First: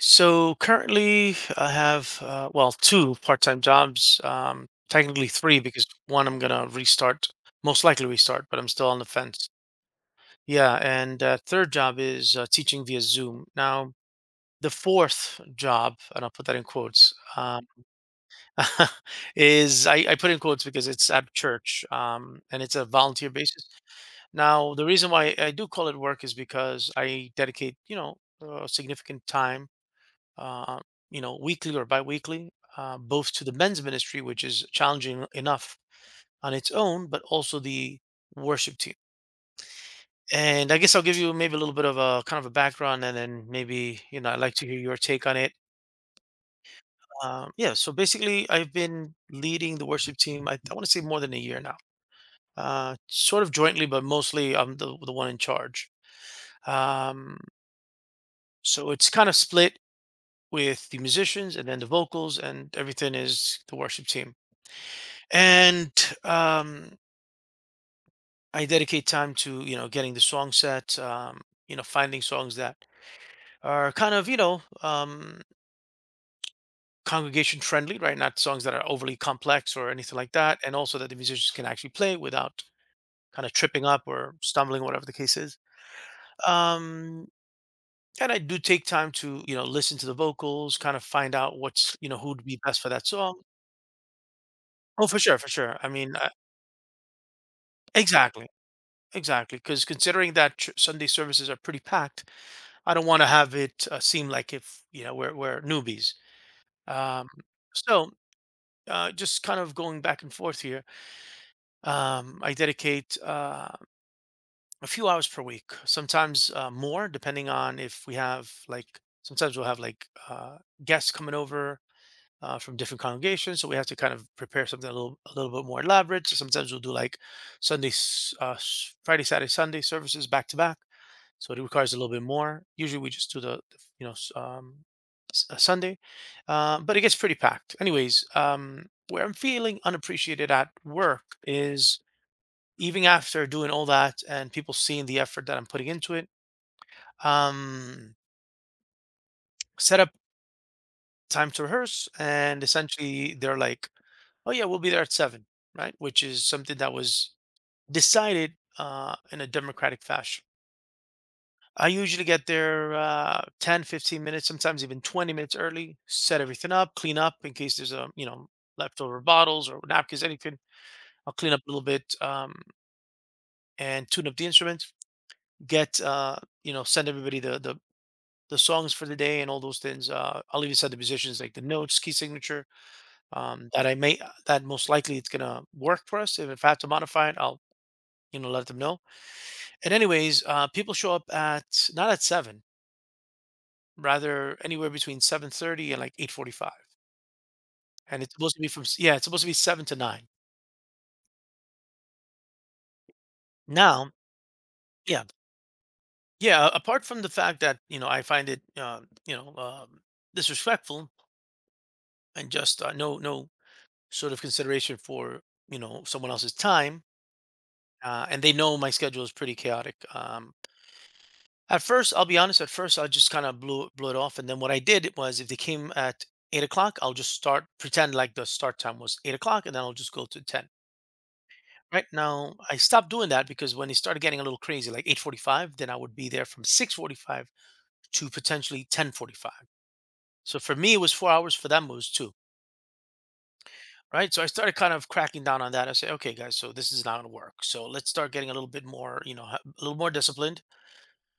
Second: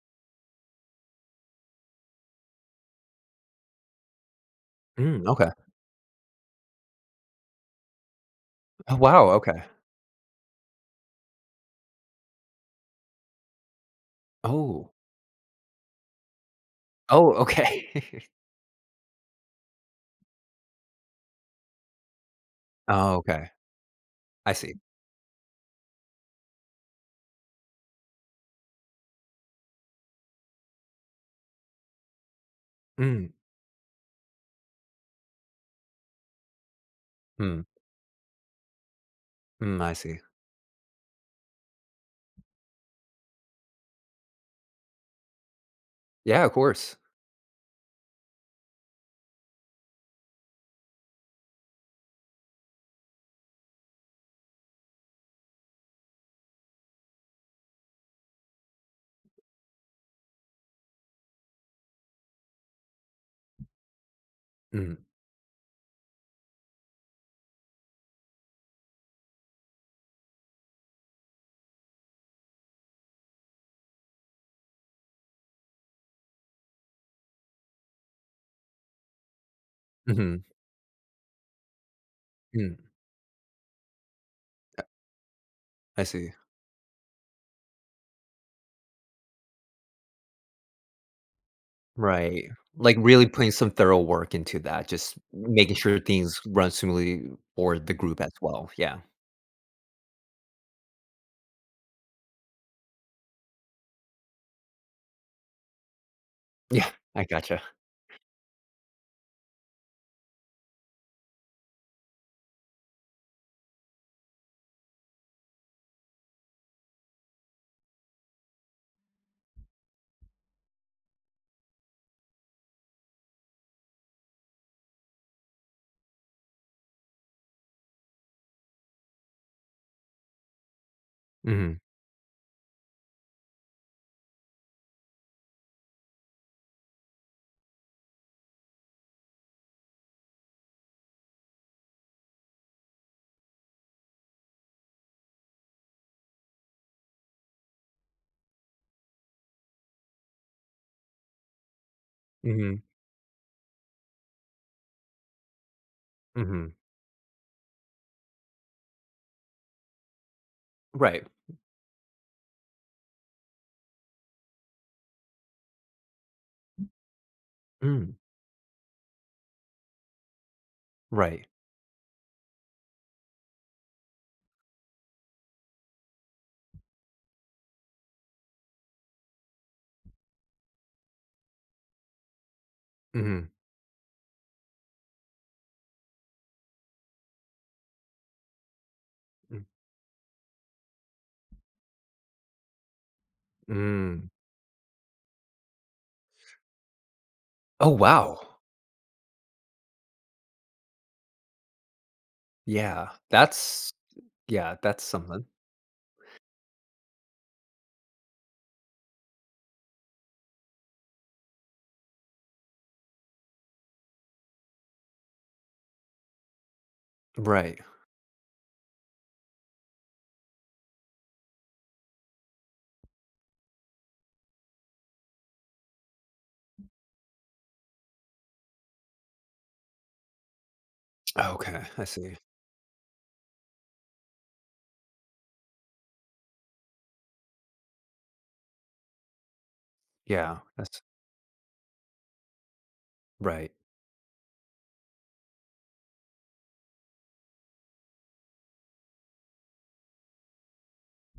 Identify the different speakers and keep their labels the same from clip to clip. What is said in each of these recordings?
Speaker 1: So currently, I have well, two part-time jobs.
Speaker 2: Mm,
Speaker 1: Technically
Speaker 2: okay.
Speaker 1: three because one I'm gonna restart, most likely restart, but I'm still
Speaker 2: Oh,
Speaker 1: on the
Speaker 2: wow,
Speaker 1: fence.
Speaker 2: okay.
Speaker 1: Yeah, and third job is teaching via Zoom. Now the
Speaker 2: Oh.
Speaker 1: fourth job, and I'll put that in quotes,
Speaker 2: Oh, okay.
Speaker 1: is I put in quotes because it's at church and it's a
Speaker 2: Oh,
Speaker 1: volunteer
Speaker 2: okay.
Speaker 1: basis.
Speaker 2: I see.
Speaker 1: Now the reason why I do call it work is because I dedicate a significant time, uh, you know, weekly or biweekly,
Speaker 2: Mm,
Speaker 1: both to the men's ministry, which is challenging enough on its own, but also
Speaker 2: mm,
Speaker 1: the worship team.
Speaker 2: mm, I see.
Speaker 1: And I guess I'll give you maybe a little bit of a kind of a background, and then maybe you know I'd like to hear your take on it.
Speaker 2: Yeah, of course.
Speaker 1: Yeah, so basically, I've been leading the worship team. I want to say more than a year now, sort of jointly, but mostly I'm the one in charge. Um, so it's kind of split with the musicians and then the vocals, and everything is the worship team,
Speaker 2: Mm,
Speaker 1: and um, I dedicate time to you know getting the song set, you know finding songs that are kind of you know congregation friendly, right? Not songs that are overly complex or anything like
Speaker 2: mhm,
Speaker 1: that, and also that the musicians can actually play without
Speaker 2: mm,
Speaker 1: kind of tripping up or stumbling, whatever the case is.
Speaker 2: I see.
Speaker 1: Um, and I do take time to you know listen to the vocals, kind of find out what's you know who'd
Speaker 2: Right.
Speaker 1: be best for
Speaker 2: Like,
Speaker 1: that
Speaker 2: really
Speaker 1: song.
Speaker 2: putting some thorough work into that,
Speaker 1: Oh,
Speaker 2: just
Speaker 1: for sure, for
Speaker 2: making
Speaker 1: sure. I
Speaker 2: sure
Speaker 1: mean,
Speaker 2: things run smoothly for the group as
Speaker 1: exactly,
Speaker 2: well, yeah.
Speaker 1: exactly. Because considering that Sunday services are pretty packed, I don't want to have it seem like if you know we're newbies.
Speaker 2: Yeah, I
Speaker 1: Um,
Speaker 2: gotcha.
Speaker 1: so just kind of going back and forth here. I dedicate a few hours per week, sometimes more, depending on if we have like sometimes we'll have like guests coming over from different congregations. So we have to kind of prepare something a little bit more elaborate. So sometimes we'll do like Friday, Saturday, Sunday services back to back. So it
Speaker 2: Mhm,
Speaker 1: requires a little bit more. Usually we just do the Sunday, but it gets pretty packed. Anyways, where I'm feeling unappreciated at work is even after doing all that and people seeing the effort that I'm putting into it. Um, Setup time to rehearse, and
Speaker 2: mhm,
Speaker 1: essentially they're like, oh yeah, we'll be there at seven, right, which is
Speaker 2: mhm.
Speaker 1: something that was decided in a democratic fashion.
Speaker 2: Right.
Speaker 1: I usually get there 10 15 minutes, sometimes even 20 minutes early, set everything up, clean up in case there's a
Speaker 2: Mm,
Speaker 1: you know leftover bottles or napkins, anything. I'll
Speaker 2: right.
Speaker 1: clean up a little bit, and tune up the instruments, get you know, send everybody the the songs for the day and all those things. I'll even send the musicians like the notes, key signature,
Speaker 2: Mhm,
Speaker 1: that I may that most likely it's gonna work for us. And if I have to modify it, I'll you know let them know.
Speaker 2: mm,
Speaker 1: And anyways, people show up at not at seven,
Speaker 2: mm.
Speaker 1: rather anywhere between 7:30 and like 8:45.
Speaker 2: Oh,
Speaker 1: And it's supposed
Speaker 2: wow.
Speaker 1: to be from yeah, it's supposed to be seven to nine.
Speaker 2: Yeah, that's
Speaker 1: Now,
Speaker 2: yeah, that's
Speaker 1: yeah,
Speaker 2: something.
Speaker 1: yeah. Apart from the fact that you know I find it you know disrespectful and just no, no sort of consideration for you know someone else's time.
Speaker 2: Right.
Speaker 1: And they know my schedule is pretty chaotic. At first, I'll be honest, at first I just kind of blew it off. And then what I did was, if they came at 8 o'clock, I'll just start, pretend like the start time was 8 o'clock, and then I'll just go to ten.
Speaker 2: Okay, I
Speaker 1: Right
Speaker 2: see.
Speaker 1: now, I stopped doing that because when it started getting a little crazy, like 8:45, then I would be there from 6:45 to potentially 10:45. So
Speaker 2: Yeah,
Speaker 1: for me,
Speaker 2: that's
Speaker 1: it was 4 hours. For them, it was two.
Speaker 2: right.
Speaker 1: Right. So I started kind of cracking down on that. I say, okay, guys, so this is not going to work. So let's start getting a little bit more, you know, a little more disciplined.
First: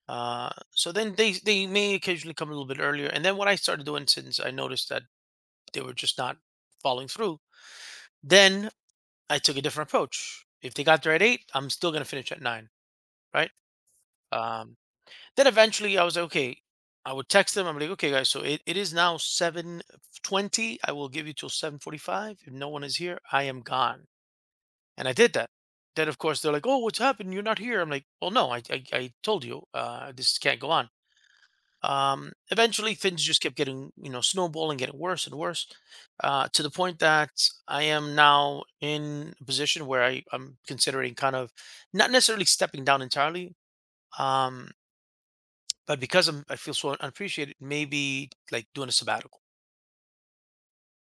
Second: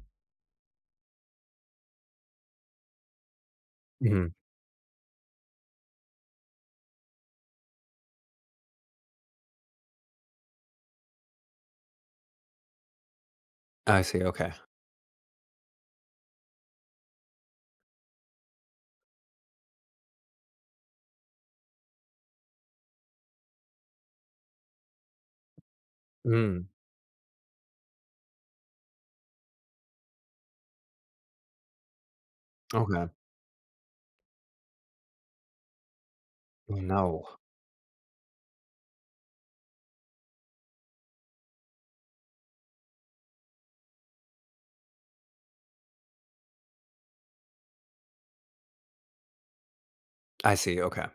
Speaker 1: So then they may occasionally come a little bit earlier. And then what I started doing,
Speaker 2: Mhm.
Speaker 1: since I noticed that they were just not following through, then I took a different approach. If they got there at eight, I'm still gonna finish at nine, right?
Speaker 2: I see, okay.
Speaker 1: Um, then eventually I was like, okay, I would text them. I'm like, okay, guys, so it is now 7:20. I will give you till 7:45. If no one is here, I am gone. And I did that. Then of course they're
Speaker 2: Mm,
Speaker 1: like, oh, what's happened? You're not here. I'm like, well, no, I told you, this can't go on. Eventually,
Speaker 2: okay.
Speaker 1: things just kept getting, you know, snowballing, getting worse and worse, to the
Speaker 2: Oh,
Speaker 1: point
Speaker 2: no.
Speaker 1: that I am now in a position where I'm considering kind of not necessarily stepping down entirely, um, but because I feel so unappreciated, maybe like doing a sabbatical.
Speaker 2: I see, okay.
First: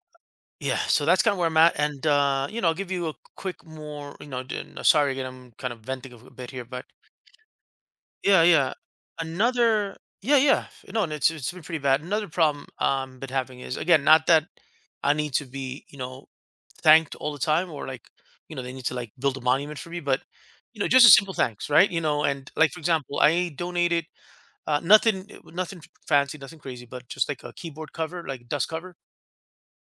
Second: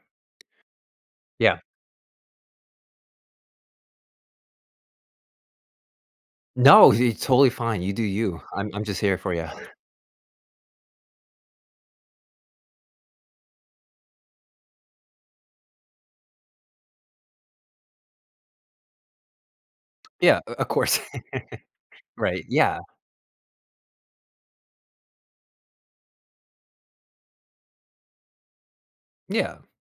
Speaker 1: Yeah, so that's kind of where I'm
Speaker 2: Yeah.
Speaker 1: at, and you know, I'll give you a quick more, you know, sorry again, I'm kind of venting a bit here, but
Speaker 2: No, you're totally fine, you do you.
Speaker 1: yeah,
Speaker 2: I'm
Speaker 1: yeah.
Speaker 2: I'm just here for you.
Speaker 1: Another yeah, yeah. No, and it's been pretty bad. Another problem been having is, again, not that I need to be, you know, thanked all the time or like, you know, they need to like build a monument for me, but
Speaker 2: Yeah, o of
Speaker 1: you know,
Speaker 2: course.
Speaker 1: just a simple thanks, right? You know,
Speaker 2: Right,
Speaker 1: and like
Speaker 2: yeah,
Speaker 1: for example, I donated nothing, nothing fancy, nothing crazy, but just like a keyboard cover, like dust cover.
Speaker 2: yeah.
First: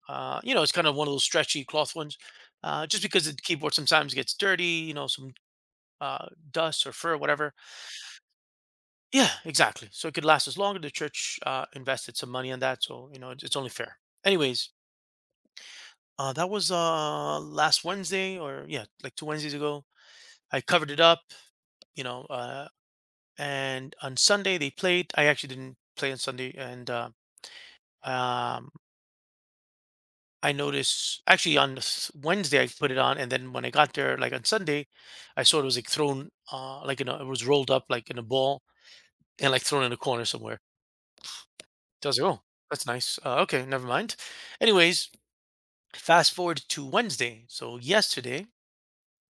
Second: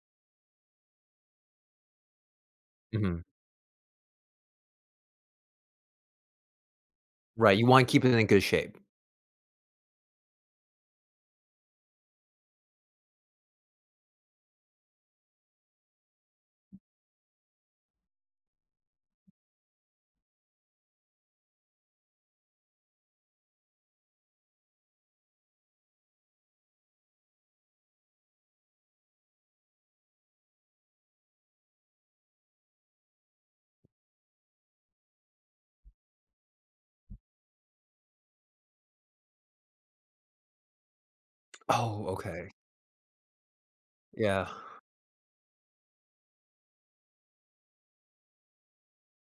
Speaker 1: You know, it's kind of one of those stretchy cloth ones. Just
Speaker 2: Mhm.
Speaker 1: because the keyboard sometimes gets dirty, you know, some uh, dust or fur, whatever.
Speaker 2: Right, you wanna keep it in good shape.
Speaker 1: Yeah, exactly. So it could last us longer. The church invested some money on that, so you know it's only fair. Anyways, that was last Wednesday, or yeah, like two Wednesdays ago. I covered it up, you know, and on Sunday they played. I actually didn't play on Sunday, and um, I noticed actually on the Wednesday I put it on, and then when I got there, like on Sunday, I saw it was like thrown, like in a, it was rolled up like in a ball and like thrown in a corner somewhere.
Speaker 2: Oh,
Speaker 1: Does it? Oh,
Speaker 2: okay.
Speaker 1: that's nice. Okay, never mind.
Speaker 2: Yeah,
Speaker 1: Anyways, fast forward to Wednesday. So yesterday,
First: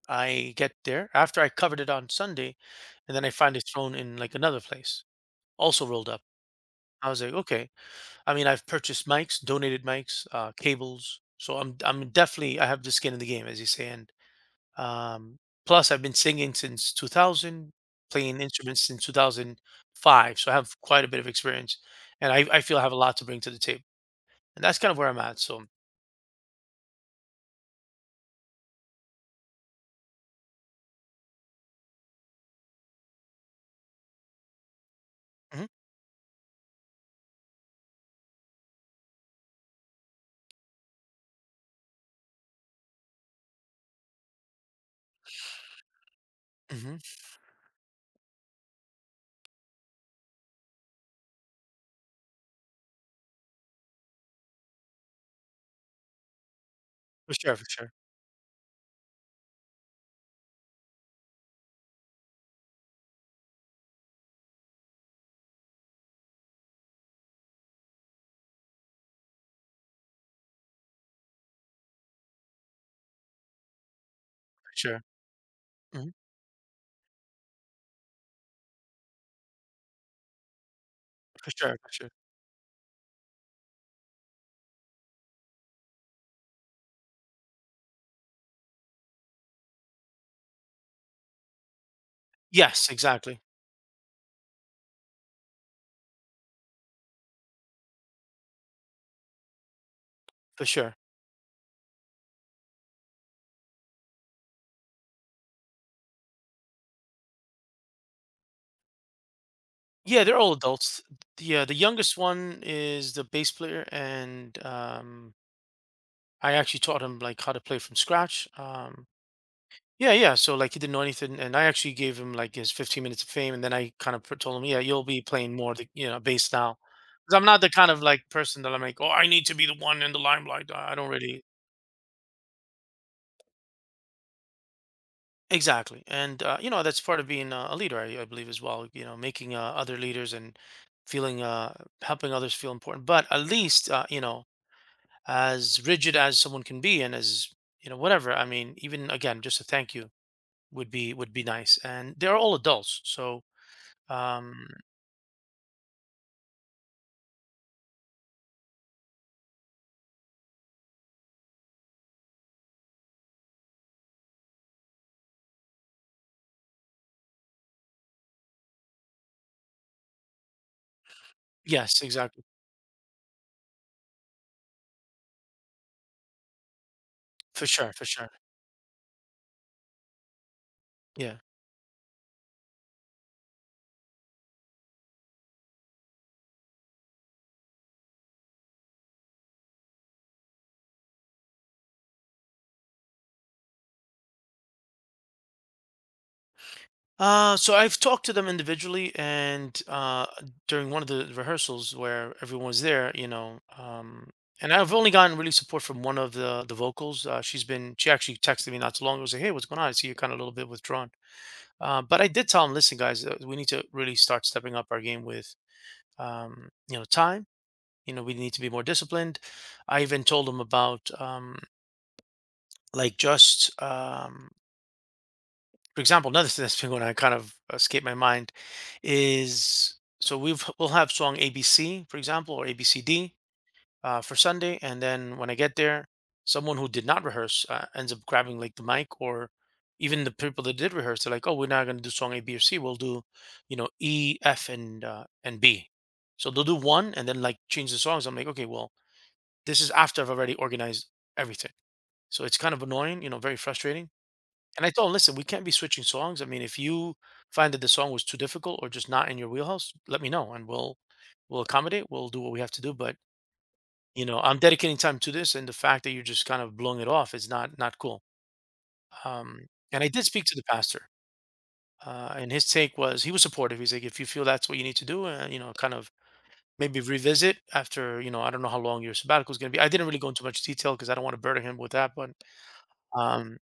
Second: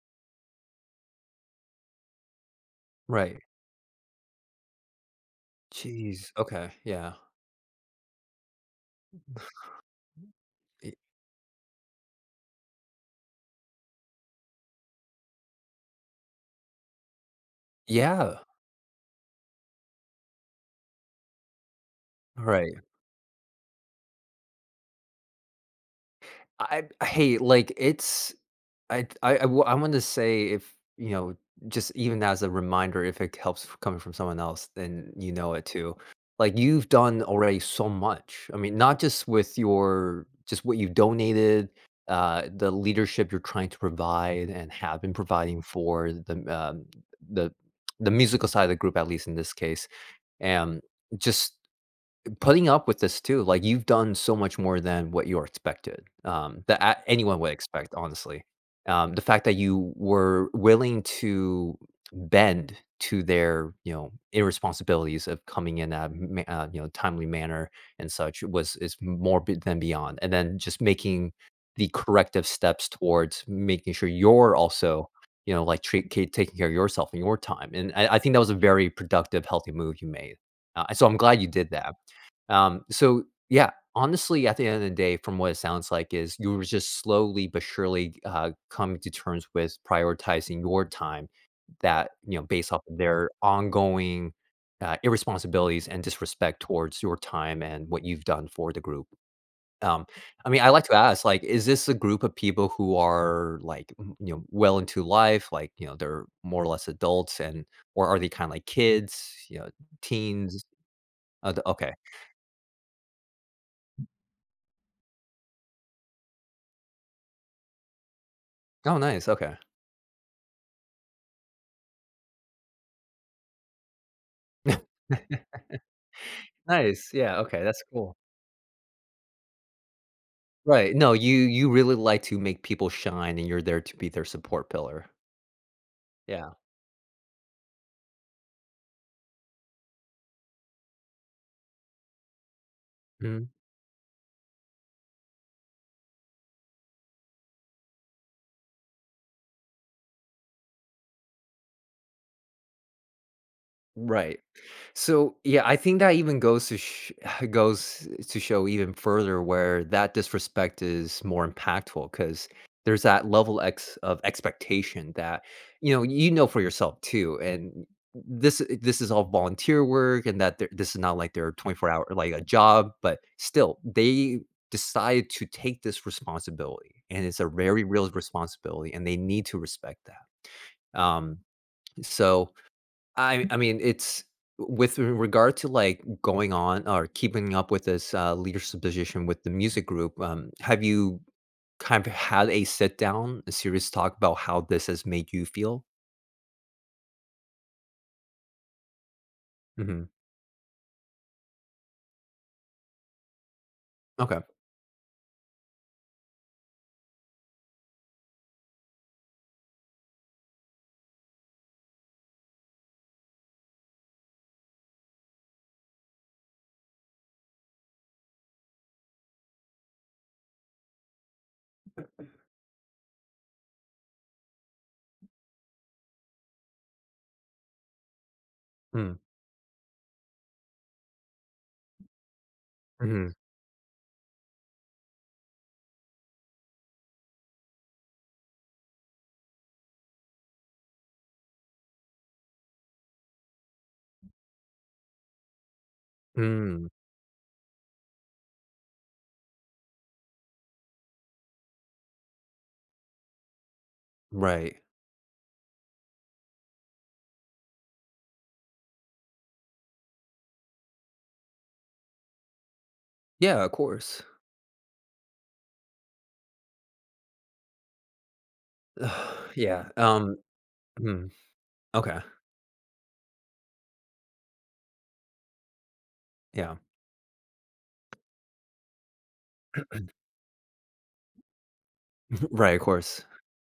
Speaker 1: I get there after I covered it on Sunday, and then I
Speaker 2: right.
Speaker 1: find it thrown in like another place, also rolled up.
Speaker 2: Jeez, okay,
Speaker 1: I
Speaker 2: yeah.
Speaker 1: was like, okay. I mean, I've purchased mics, donated mics,
Speaker 2: Y
Speaker 1: cables. So I'm definitely, I have the skin in the game, as you say. And um, plus, I've been singing since 2000,
Speaker 2: Yeah,
Speaker 1: playing instruments since 2005. So I have quite a bit of experience, and I
Speaker 2: right.
Speaker 1: feel I have a lot to bring to the table. And that's kind of where I'm at. So.
Speaker 2: I Hey, like, it's I wa- I want to say if, just even as a reminder, if it helps f coming from someone else, then you know it
Speaker 1: Mhm,
Speaker 2: too. Like, you've done already so much. I mean, not just with your just what you've donated, the leadership you're trying to provide and have been providing for
Speaker 1: mhm.
Speaker 2: the the musical side of the group, at least in this case, and just putting up with this too, like, you've done so much more than what you're expected, that a
Speaker 1: For
Speaker 2: anyone would
Speaker 1: sure, for sure,
Speaker 2: expect, honestly. The fact that you were willing to bend to their, irresponsibilities of coming in at a timely manner and such was is more be than beyond, and then just making the corrective steps towards making sure you're
Speaker 1: for sure.
Speaker 2: also, like, treat
Speaker 1: Mhm.
Speaker 2: ca taking care of yourself and your time, and I think that was a very productive, healthy move you made, so I'm glad you
Speaker 1: For
Speaker 2: did
Speaker 1: sure, for
Speaker 2: that.
Speaker 1: sure.
Speaker 2: So yeah, honestly, at the end of the day, from what it sounds like, is you were just slowly but surely coming to terms with prioritizing your time that based off
Speaker 1: Yes,
Speaker 2: of their
Speaker 1: exactly.
Speaker 2: ongoing irresponsibilities and disrespect towards your time and what you've done for the group. Um, I mean,
Speaker 1: For
Speaker 2: I like to
Speaker 1: sure.
Speaker 2: ask, like, is this a group of people who are like, well into life, like, they're more or less adults, and or are they kind of like kids,
Speaker 1: Yeah, they're all
Speaker 2: teens?
Speaker 1: adults. Yeah, the
Speaker 2: Okay.
Speaker 1: youngest one is the bass player, and I actually taught him like how to play from scratch.
Speaker 2: Oh, nice. Okay.
Speaker 1: Yeah, yeah. So like he didn't know anything, and I actually gave him like his 15 minutes of fame, and then I kind of told him, yeah, you'll be playing more the you know bass now,
Speaker 2: Nice, yeah,
Speaker 1: because I'm not
Speaker 2: okay,
Speaker 1: the
Speaker 2: that's
Speaker 1: kind of
Speaker 2: cool.
Speaker 1: like person that I'm like, oh, I need to be the one in the limelight. I
Speaker 2: Right,
Speaker 1: I don't
Speaker 2: no, you
Speaker 1: really.
Speaker 2: you really like to make people shine, and you're there to be their support pillar.
Speaker 1: Exactly. And,
Speaker 2: Yeah.
Speaker 1: you know, that's part of being a leader, I believe, as well. You know, making other leaders and feeling, helping others feel important. But at
Speaker 2: Mhm.
Speaker 1: least, you know, as rigid as someone can be and as, you know, whatever, I mean, even again, just a thank you would be nice. And they're all adults. So,
Speaker 2: Right.
Speaker 1: um,
Speaker 2: So, yeah, I think that even goes to show even further where that disrespect is more impactful because there's that level X of expectation that you know for yourself too, and this is all volunteer work, and this is not like their 24
Speaker 1: yes,
Speaker 2: hour like a
Speaker 1: exactly.
Speaker 2: job, but still they decide to take this responsibility, and it's a
Speaker 1: For
Speaker 2: very
Speaker 1: sure. For
Speaker 2: real
Speaker 1: sure.
Speaker 2: responsibility, and they need to respect that.
Speaker 1: Yeah.
Speaker 2: Um, so. I mean, it's with regard to, like, going on or keeping up with this, leadership position with the music group, have you kind of had a sit down, a serious talk about how this has made you feel?
Speaker 1: So I've talked to them individually, and
Speaker 2: Mhm.
Speaker 1: during one of the rehearsals where everyone was there, you know,
Speaker 2: Okay.
Speaker 1: and I've only gotten really support from one of the vocals. She actually texted me not too long ago, was like, "Hey, what's going on? I see you're kind of a little bit withdrawn." But I did tell them, "Listen, guys, we need to really start stepping up our game with, you know, time. You know, we need to be more disciplined." I even told them about like just for example, another thing that's been going on, kind of escaped my mind,
Speaker 2: Mm.
Speaker 1: is so we'll have song ABC, for example, or
Speaker 2: Mhm.
Speaker 1: ABCD for Sunday, and then when I get there, someone who did not rehearse ends up grabbing like the mic, or even the people that did rehearse, they're like, "Oh, we're not going to do song A, B, or C. We'll do, you know, E, F, and B." So they'll do
Speaker 2: Mm.
Speaker 1: one and then like change the songs. I'm like, okay, well, this is after I've already organized everything. So it's kind of annoying, you know, very frustrating.
Speaker 2: Right.
Speaker 1: And I told him, listen, we can't be switching songs. I mean, if you find that the song was too difficult or just not in your wheelhouse, let me know and we'll accommodate. We'll do what we have to do. But
Speaker 2: Yeah, of course.
Speaker 1: you know, I'm dedicating time to this, and the fact that you're just kind of blowing it off is not, not cool. Um,
Speaker 2: Yeah,
Speaker 1: and I did speak to the pastor,
Speaker 2: mhm. Okay.
Speaker 1: and his take was he was supportive. He's like, if you feel that's what you need to do, you know, kind of
Speaker 2: Yeah.
Speaker 1: maybe revisit after you know, I don't know how long your sabbatical is going to be. I didn't really go into much detail because I don't want to burden him with that, but
Speaker 2: Right, of course.
Speaker 1: um,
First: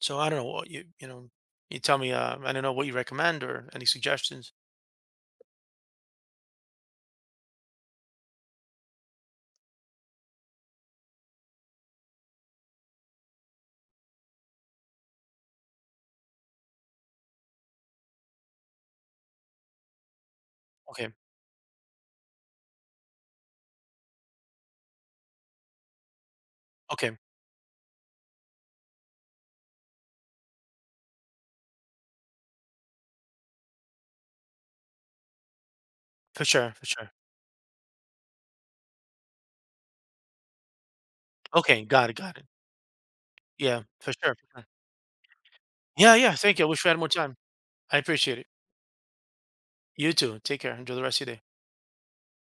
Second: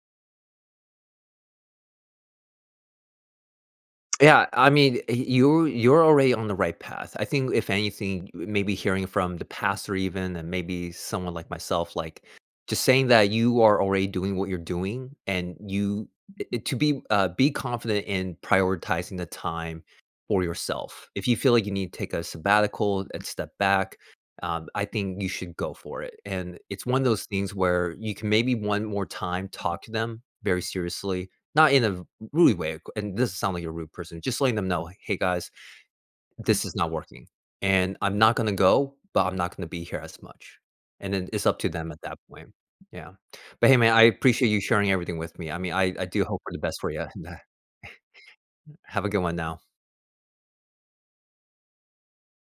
Speaker 1: so I don't know what you know, you tell me, I don't know what you recommend or any
Speaker 2: Yeah,
Speaker 1: suggestions.
Speaker 2: I mean, you're already on the right path. I think if anything, maybe hearing from the pastor even, and maybe someone like myself, like, just saying that you are already doing what you're doing and you be confident in prioritizing the time for yourself.
Speaker 1: Okay,
Speaker 2: If you feel like you need to take a sabbatical and step back, I think you should go for it, and it's one of
Speaker 1: okay.
Speaker 2: those things where you can maybe one more time talk to them very seriously, not in a rude way, and this sound like a rude person, just letting them know, "Hey, guys,
Speaker 1: For
Speaker 2: this
Speaker 1: sure,
Speaker 2: is
Speaker 1: for
Speaker 2: not
Speaker 1: sure.
Speaker 2: working, and I'm not gonna go, but I'm not gonna be here as much." And then it's up to
Speaker 1: Okay,
Speaker 2: them at
Speaker 1: got it,
Speaker 2: that
Speaker 1: got it.
Speaker 2: point. Yeah. But hey,
Speaker 1: Yeah,
Speaker 2: man, I
Speaker 1: for sure, for
Speaker 2: appreciate you
Speaker 1: sure.
Speaker 2: sharing everything with me. I mean, I
Speaker 1: Yeah,
Speaker 2: do
Speaker 1: yeah,
Speaker 2: hope for
Speaker 1: thank
Speaker 2: the
Speaker 1: you. I
Speaker 2: best
Speaker 1: wish we
Speaker 2: for
Speaker 1: had
Speaker 2: you.
Speaker 1: more time. I appreciate it.
Speaker 2: Have a good one now.
Speaker 1: You too. Take care. Enjoy the rest of your day.